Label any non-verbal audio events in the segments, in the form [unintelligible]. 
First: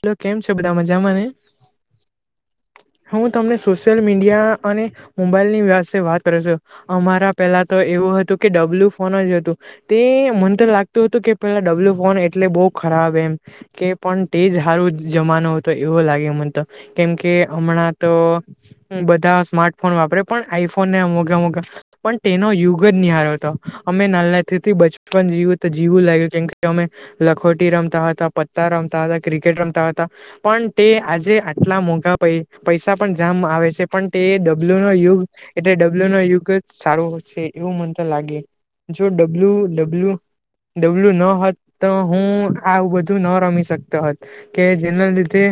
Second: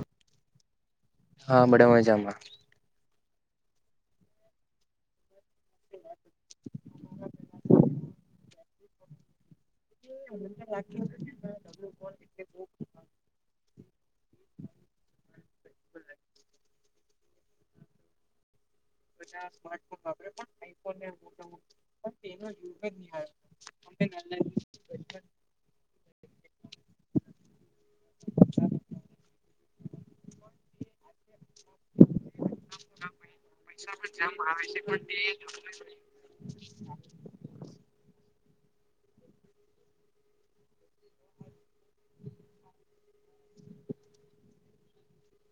Hello કેમ છે બધા મજામાંને હા બધા મજામાં હા હું તમને સોશિયલ મીડિયા અને મોબાઈલ ની વિસે વાત કર્યો છું અમારા પેલા તો એવું હતું કે ડબલ્યુ ફોન જ હતું તે મને તો લાગતું હતું કે પેલા ડબલ્યુ ફોન એટલે બહુ ખરાબ એમ કે પણ તે જ સારું જમાનું હતો એવો લાગે મને તો કેમકે હમણાં તો બધા સ્માર્ટફોન વાપરે પણ આઈફોનને મોગા મોગા પણ તેનો યુગ જ નિહારો હતો અમે નાનાથીથી બચપન જીવું તો જીવું લાગ્યું કેમ કે અમે લખોટી રમતા હતા પતા રમતા ક્રિકેટ રમતા હતા પણ તે આજે આટલા મોઘા પ પૈસા પણ જામ આવે છે પણ તે ડબલ્યુ નો યુગ એટલે ડબલ્યુ નો યુગ જ સારું એવું મનતા લાગે જો ડબલ્યુ ડબલ્યુ ડબલ્યુ ન હોત તો હું આવું બધું ન રમી શકતો હોત કે જેના લીધે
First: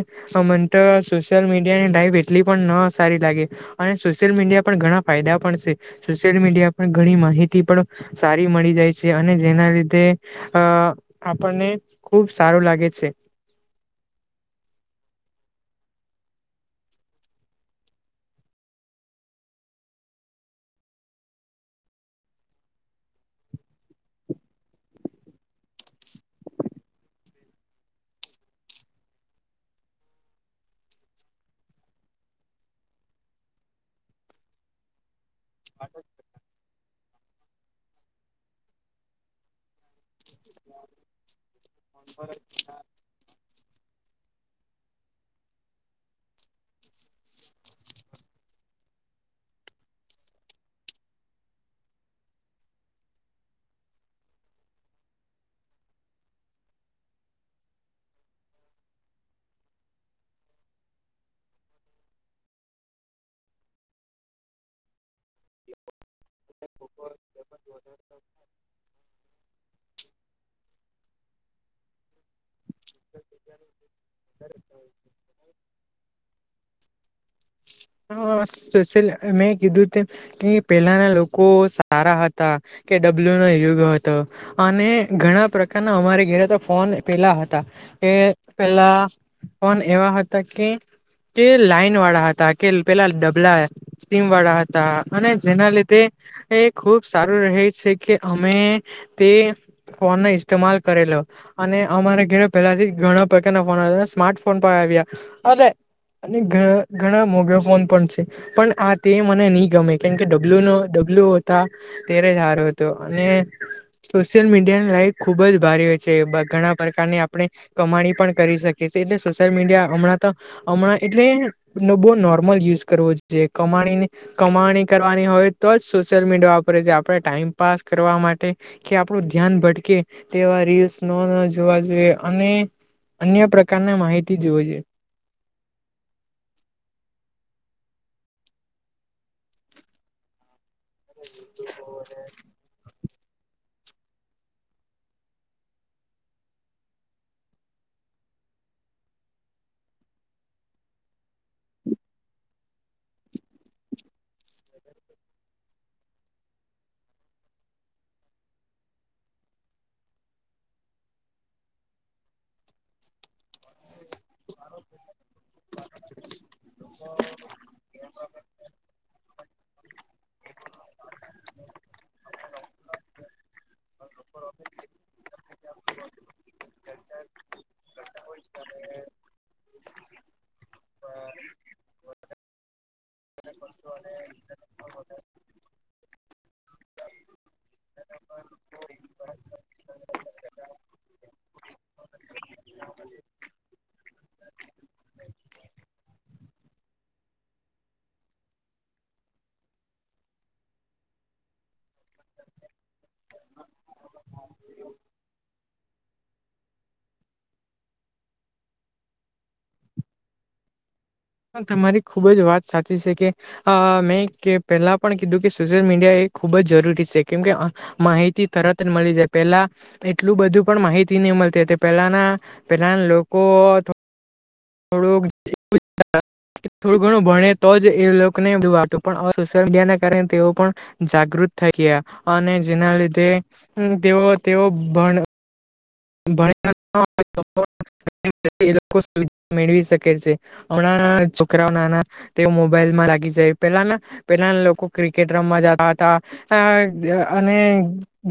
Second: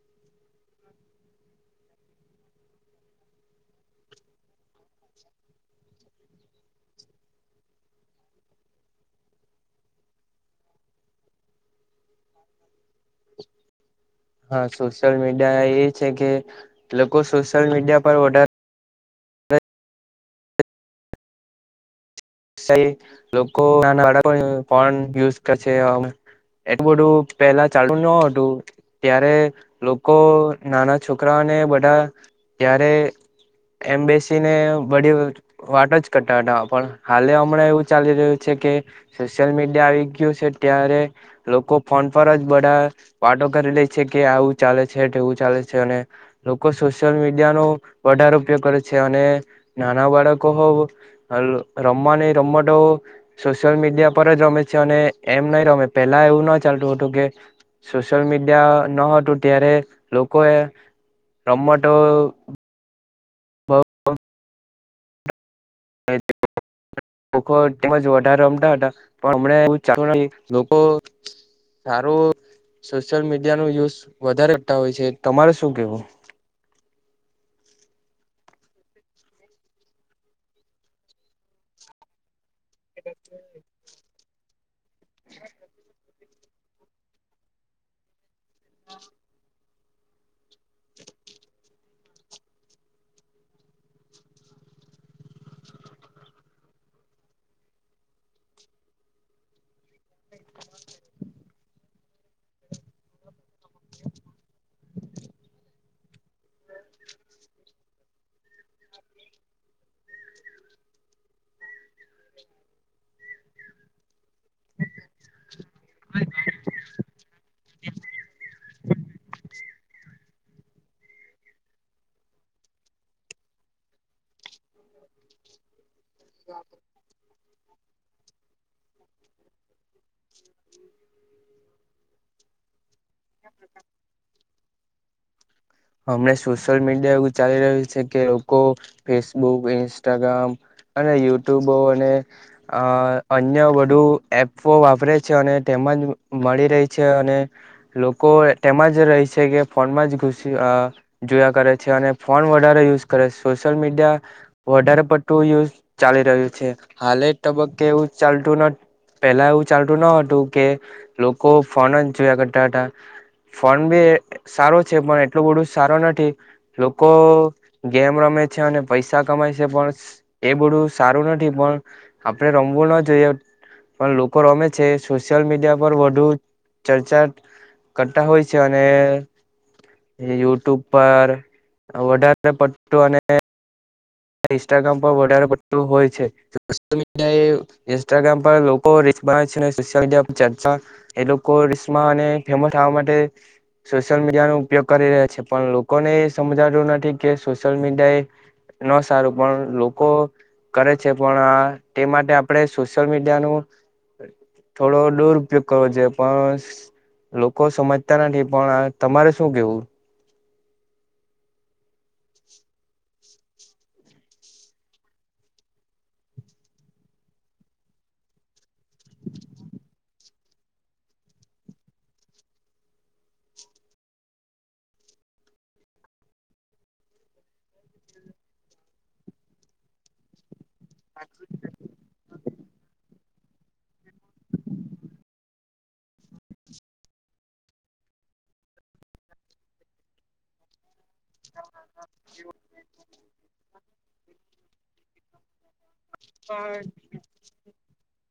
અમંત સુ મીની લ એટ પણ સારી લાગે અને સોશિલ મીડિયા પણ ઘણા ફાયદા પણ મી ઘ માહિતી પણ સારી મળી જાય છે અને જેના લીધે આપણને ખુબ સારું લાગે છે હા સોશિયલ મીડિયા એ છે કે લોકો સોશિયલ મીડિયા પર વધારે [unintelligible] એટલું બધું પેલા ચાલુ ન હતું ત્યારે લોકો નાના છોકરાઓ બધા ત્યારે એમબસી ને બ વાટો જ કટ પણ હાલે હમણાં એવું ચાલી રહ્યું છે કે સોશિયલ મીડિયા આવી ગયું છે ત્યારે લોકો ફોન પર જ બધા વાટો કરી લે છે કે આવું ચાલે છેવું ચાલે છે અને લોકો સોશિયલ મીડિયા નો વધારો કરે છે અને નાના બાળકો હો રમવા નહ રમવા તો સોશિયલ મીડિયા પર જ રમે છે અને એમ નહી રમે પેલા એવું ના ચાલે કે સોશિયલ મીડિયા ન હતું ત્યારે લોકો એ રમટો [inaudible] [unintelligible] લોકો સારું સોશિયલ મીડિયા ન યુઝ વધારે કરતા હોય છે તમારે શું કેવું [inaudible] સોલ મેં કીધું તેમ કે પેલાના લોકો સારા હતા કે ડબલ્યુ નો યુગ હતો અને ઘણા પ્રકારના અમારે ઘરે તો ફોન પેલા હતા એ પેલા ફન એવા હતા કે કે લાઈન વાળા હતા કે પેલા ડબલા સ્ટીમ વાળા હતા અને જેના લીધે. એ ખુબ સારું રહે છે કે અમે તે ફોનને ઇસ્માલ કરેલો. અને અમારા ઘેરે પેલાથી ઘણા પ્રકારના ફોન સ્માર્ટ ફોન પણ આવ્યા. અને ઘણા મોગાઈ ફોન પણ છે પણ આ તે મને નહી ગમે કેમ કે ડબલ્યુ નો. બ્લુ હતા તે્યારે સારો હતો અને સોશિયલ મીડિયાની લાઈટ ખુબ જ ભારી હોય છે. જે બ ઘણા. પ્રકારની આપણે કમાણી પણ કરી શકીએ છીએ એટલે સોશિયલ મીડિયા હમણાં તો હમણાં એટલે. નો બહુ નોર્મલ યુઝ કરવો જોઈએ કમાણી કમાણી કરવાની હોય તો જ. સોશિયલ મીડિયા ઉપર જે આપણે ટાઈમપાસ. કરવા માટે કે આપડું ધ્યાન ભટકે તેવા ર. જોવાઈ અને અન્ય પ્રકારના માહિતી જોવા જોઈએ. હમણાં સોશિયલ મીડિયા એવું ચાલી રહ્યું છે કે લોકો ફેસબુક ઇન્સ્ટાગ્રામ. અને યુટ્યુબો અને અ. અન્ય વુ એપો વાપરે છે અને તેમાં જ મળી રહી છે અને લોકો. તેમાં જ રહી છે કે ફોનમાં જ ઘુ. જોયા કરે છે અને ફોન વધારે યુઝ કરે છે સોશિયલ મીડિયા વધારે પડતું. યુ ચાલી રહ્યું છે હાલે તબક્કે એવું ચાલતું નથી. પેલા એવું ચાલતું ન હતું કે લોકો ફોન જ જોયા કરતા હતા. ફોન બી સારો છે પણ. એટલું બડું સારું નથી લોકો ગેમ રમે છે અને પૈસા કમાય છે પણ. એ બધું સારું નથી પણ આપણેે રમવું ના જોઈએ. પણ લોકો રમે છે સોશિયલ મીડિયા પર વધુ ચર્ચા. કરતા હોય છે અને. યુટ્યુબ પર વધારે પટ્ટું અને. ઇન્સ્ટાગ્રામ પર વધારે પ હોય છે મી ઇન્સ્ટાગ્રામ પર લોકો. બ છે સોશિયલ મીડિયા પર ચર્ચા એ લોકો રિશમાને ફેમસવા માટે. સોશિયલ મીડિયાનો ઉપયોગ કરી રહ્યા છે પણ લોકોને એ સમજાડ્યું નથી કે સોશિયલ મીડિયા એ. ન સારું પણ લોકો કરે છે પણ આ તે માટે આપણે સોશિયલ મીડિયાનું. થોડો દૂર ઉપયોગ કરવો જોઈએ પણ. લોકો સમજતા નથી પણ તમારે શું કેવું. હ તમારી ખુબ જ વાત સાચી છે કે અ મેં પહેલા પણ કીધું કે સોશિયલ મીડિયા એ. ખૂબ જ જરૂરી છે કેમ કે માહિતી તરત જ મળી જાય પેલા એટલું બધું પણ માહિતી. મળતી હતી પહેલાના પેલાના લોકો. ડો જેછ. થોડું ઘણું ભણે તો જ એ લોકો ને બધું વાતું પણ સોશિયલ મીડિયા ના કારણે તેઓ પણ. જાગૃત થઈ ગયા અને જેના લીધે તેઓ તેઓ ભણ. ભ [unintelligible] એ લોકો સુિધ મેળવી શકે છે હમણાં. છોકરાઓ નાના તે મોબાઈલમાં લાગી જાય પેલા પેલાના લોકો ક્રિકેટ રમવા જતા હતા. અને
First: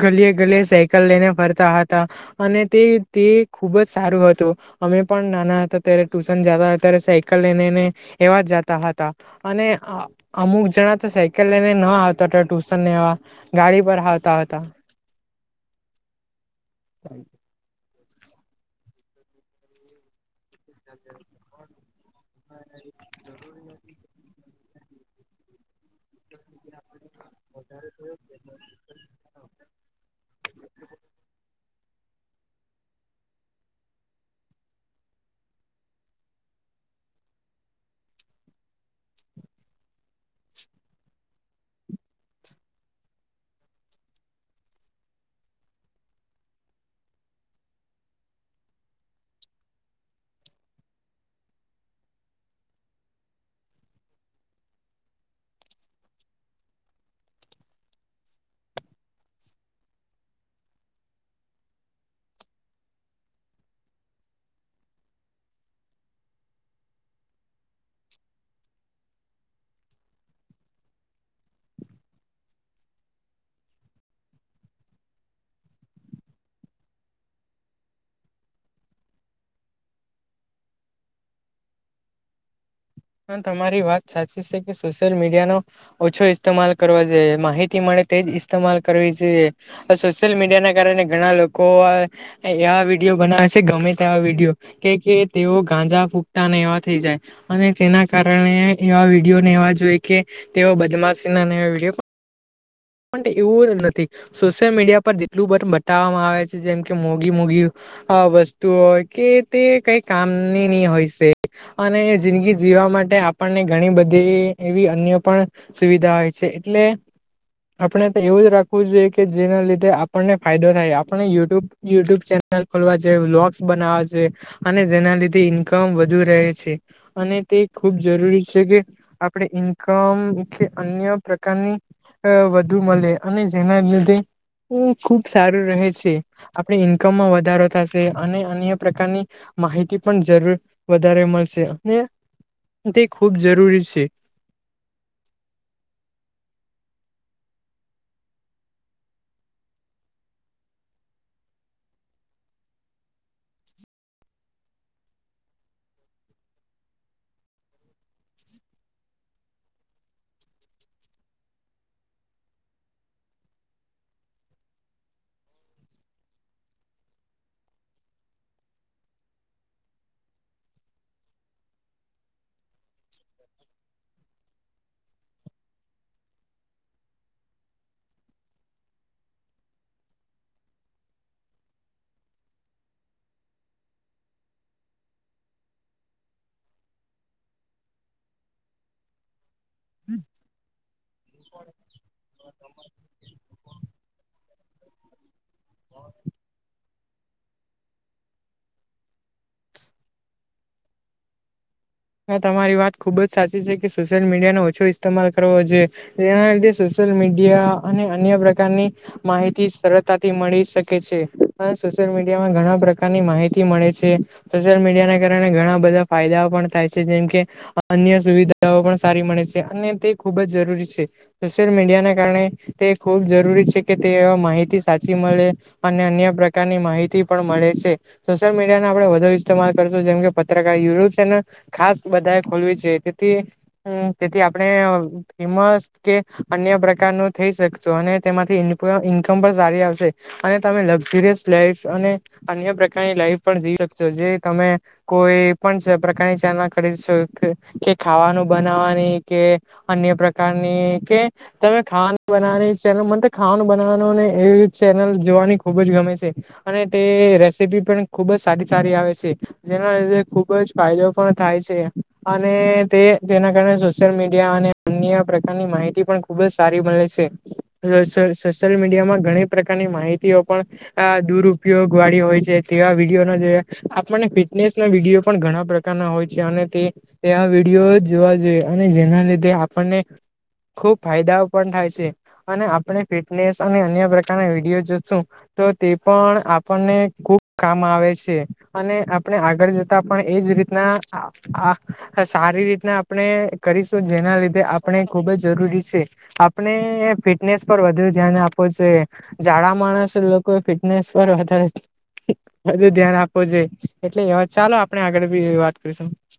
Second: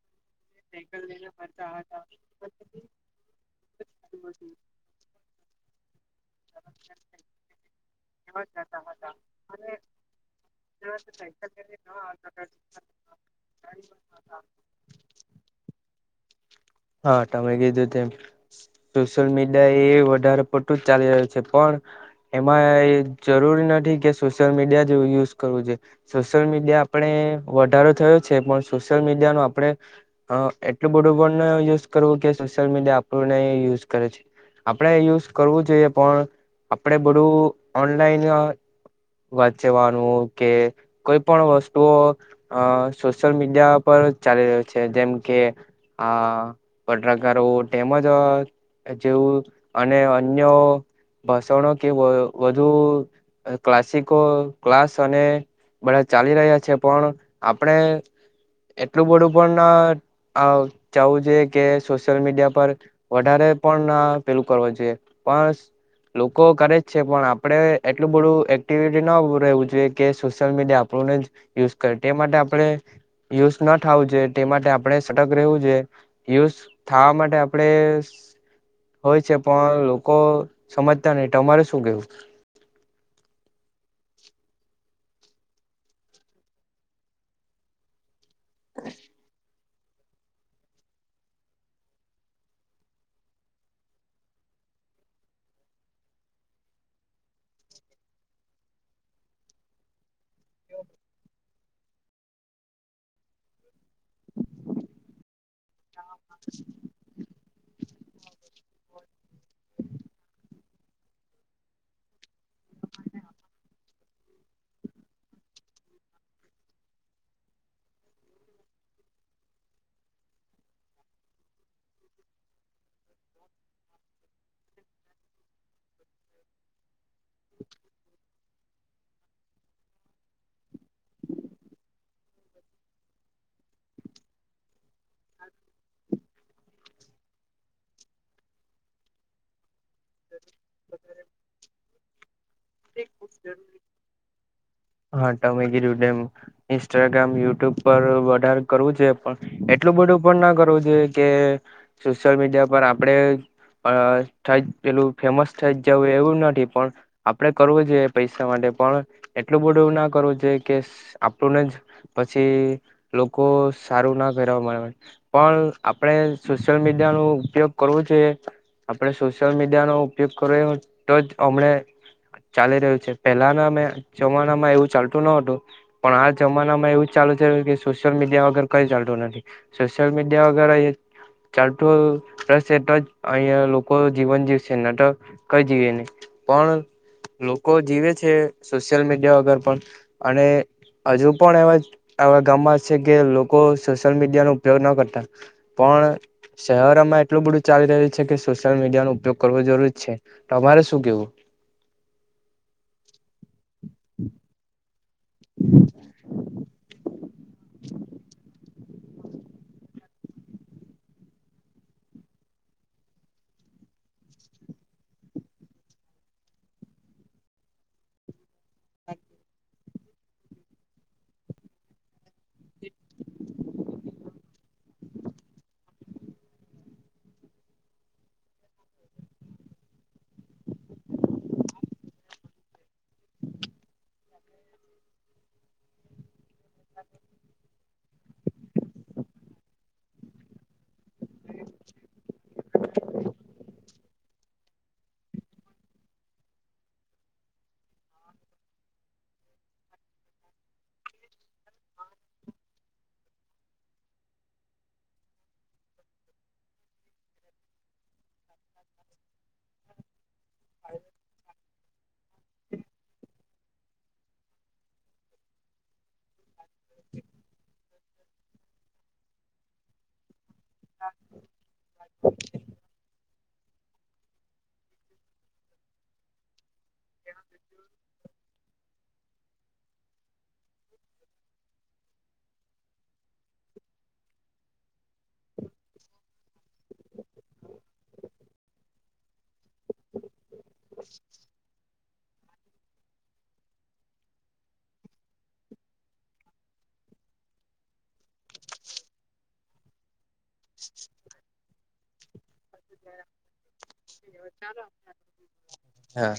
ગલીય ગલીએ સાયકલ લઈને ફરતા હતા. અને તે તે ખુબ જ સારું હતું અમે પણ નાના હતા ત્યારે ટ્યુશન જતા હતા ત્યારે સાયકલ. એવા જતા હતા અને અમુક જણા તો સાયકલ લઈને ન આવતા. ટુશન નેવા ગાડી પર આવતા હતા. હા ટમેગ જુંધમ. [inaudible] સોશિયલ મીડિયા એ વધારે પતું જ ચાલી રહ્યું છે પણ. એમાં એ જરૂરી નથી કે સોશિયલ મીડિયા જેવું યુઝ કરવું જોઈએ સોશિયલ મીડિયા. આપણે વધારો થયો છે પણ સોશિયલ મીડિયા ન આપણે એટલું બધું પણ. યુઝ કરવું કે સોશિયલ મીડિયા આપણને યુઝ કરે છે. આપણેે યુઝ કરવું જોઈએ પણ આપણેે બધું ઓનલાઈન. વાચવાનું કે કોઈ પણ વસ્તુઓ અ સોશિયલ મીડિયા પર ચાલી રહ્યો છે જેમ કે આ પત્રકારો તેમજ જેવું અને અન્ય ભાષણો કે વધુ ક્લાસિકો ક્લાસ અને બધા ચાલી રહ્યા છે પણ આપણે એટલું બધું પણ ચાવું છે કે સોશિયલ મીડિયા પર વધારે પણ પેલું કરવું જોઈએ પણ લોકો કરે જ છે પણ આપડે એટલું બધું એક્ટિવિટી ન રહેવું જોઈએ કે સોશિયલ મીડિયા આપડ યુ કરે તે માટે આપણે યુઝ ના થાવું છે તે માટે આપણે સટક રહેવું જો યુઝ થાવા માટે આપડે હોય છે પણ લોકો સમજતા નહ તમારે શું કેવું તમારી વાત સાચી છે કે સોશિયલ મીડિયા નો ઓછો ઇસ્તેમાલ કરવા જોઈએ માહિતી મળે તેજ ઇતેમાલ કરવી છે સોશિયલ મીડિયા ના કારણે ઘણા લોકો આ વિડીયો બનાવેશે ગમે તે આ વિડીયો કે કે તેઓ ગાંજા ફૂકતા ને એવા થઈ જાય અને તેના કારણે એવા વિડીિયોનેવા જોઈ કે તેઓ બદમાશના વિડીયો પણ એવું જ નથી સોશિયલ મીડિયા પર જેટલું બતાવવામાં આવે છે જેમ કે મોઘી મોગી અ વસ્તુ હોય કે તે કઈ કામની નની હોય છે અને જિંદગી જ વા માટે આપણને ઘણી બધી એવી અન્ય પણ સુવિધા હોય છે એટલે આપણે એવું જ રાખવું જોઈએ કે જેના લીધે આપણને ફાયદો થાય આપણે યુટ્યુબ યુટ્યુબ ચેનલ ખોલવા છે બલોગસ બનાવા છે અને જેના લીધે ઈન્કમ વધુ રહે છે અને તે ખૂબ જરૂરી છે કે આપણે ઇન્કમ કે અન્ય પ્રકારની ડુમલે અને ઝ મિલતે હ ખુબ સારું રહે છે આપણી ઈન્કમમાં વધારો થશે અને અન્ય પ્રકારની માહિતી પણ જરૂર વધારે મળશે અને તે ખૂબ જરૂરી છે હા ટમે ગીેમ ઇન્સ્ટાગ્રામ યુટ્યુબ પર વધારે કરવું છે પણ એટલું ડું પણ ના કરવું જોઈએ કે સોશયલ મીડિયા પર આપણેે અ થઈ જ પેલું ફેમસ થઈ જ જવું એવું નથી પણ આપડે કરવું જોઈએ પૈસા માટે પણ એ એટલું બધું એવું ના કરવું જો કે આપણુંને જ પછી લોકો સારું ના કરે પણ આપણે સોશિયલ મીડિયા ન ઉપયોગ કરવો છે આપણે સોશિયલ મીડિયાનોો ઉપયોગ કરવ તો જ હમણે ચાલી રહ્યું છે પેલાના મેમે જમાના માં એવું ચાલતું ન હતું પણ આ જમાના માં એવું ચાલુ છે કે સોશિયલ મીડિયા વગર કઈ ચાલતું સોશલ મીડિયા વગેરે ચાલો ર તો જ અહિયાંયા લોકો જીવન જીવશે નાટ કઈ જીવે નહી પણ લોકો જીવે છે સોશિયલ મીડિયા વગર પણ અને હજુ પણ એવા ગામમાં છે કે લોકો સોશિયલ મીડિયા નો ઉપયોગ ન કરતા પણ પણ શહેરમાં એટલું બધું ચાલી રહ્યું છે કે સોશિયલ મીડિયા ન ઉપયોગ કરવો જરૂર છે તો અમારે શું કેવું હ તમારી વાત ખૂબ જ સાચી છે કે સોશિયલ મીડિયાનો ઓછો માલ કરવો જોઈએ એના લીધે સોશિયલ મીડિયા અને અન્ય પ્રકારની માહિતી સરળતાથી મળી શકે છે સોશિયલ મીડિયા માં ઘણા પ્રકારની માહિતી મળે છે સોશિયલ મીડિયાને કારણે ઘણા બધા ફાયદાઓ પણ થાય છે જેમ કે અન્ય સુવિધાઓ પણ સારી મળે છે અને તે ખુબ જ જરૂરી છે મીડ કારણે તે ખૂબ જરૂરી છે કે તે માહિતી સાચી મળે અને અન્ય પ્રકારની માહિતી પણ મળે છે સોશિયલ મીડિયા આપણે વધુ ઇસ્તેમાલ કરશું જેમ કે પત્રકાર યુનલ ખાસ બધા એ ખોલવી છે તેથી તેથી આપણે ફેમસ કે અન્ય પ્રકાર ન થઈ શકશો અને તેમાંથી ઇન્કમ પણ સારી આવશે અને તમે લક્ઝરિયસ લાઇફ્સ અને અન્ય પ્રકારની લાઈફ પણ જીવી શકશો જે તમે કોઈ પણ પ્રકારની ના કરી શકે કે ખાવાનું બનાવાની કે અન્ય પ્રકારની કે તમે ખાવાનું બનાવાની ચેનલ મને તો ખાવાનું બનાવાનું ને એવી ચેનલ જોવાની ખુબ જ ગમે છે. અને તે રેસીપી પણ ખુબ જ સારી સારી આવે છે જેના લીધે ખુબ જ ફાયદો પણ થાય છે અને તેના કારણે સોશિયલ મીડિયા અને અન્ય પ્રકારની માહિતી પણ ખુબ જ સારી મળે છે સોશિયલ મીડિયા માં ઘણી પ્રકારની માહિતીઓ પણ આ દુરઉપયોગ વાળી હોય છે તેવા વિડીયોનો જોયા આપણને ફિટનેસના વિડીયો પણ ઘણા પ્રકારના હોય છે અને તે એ આ વિડીયો જોવા જોઈએ અને જેના લીધે આપણને ખુબ ફાયદાઓ પણ થાય છે અને આપણે ફિટનેસ અને અન્ય પ્રકારના વિડીયો જોશું તો તે પણ આપણને ખુબ કામ આવે છે અને આપણે આગળ જતા પણ એજ રીતે ના [inaudible] સારી રીતના આપણે કરીશું જેના લીધે આપણે ખુબ જ જરૂરી છે આપણે ફિટનેસ પર વધુ ધ્યાન આપવુ જોઈએ જાડા માણસ કોઈ ફિટનેસ પર વધારે વધુ ધ્યાન આપવું જોઈએ એટલે ચાલો આપણે આગળ એવી વાત કરીશું. હા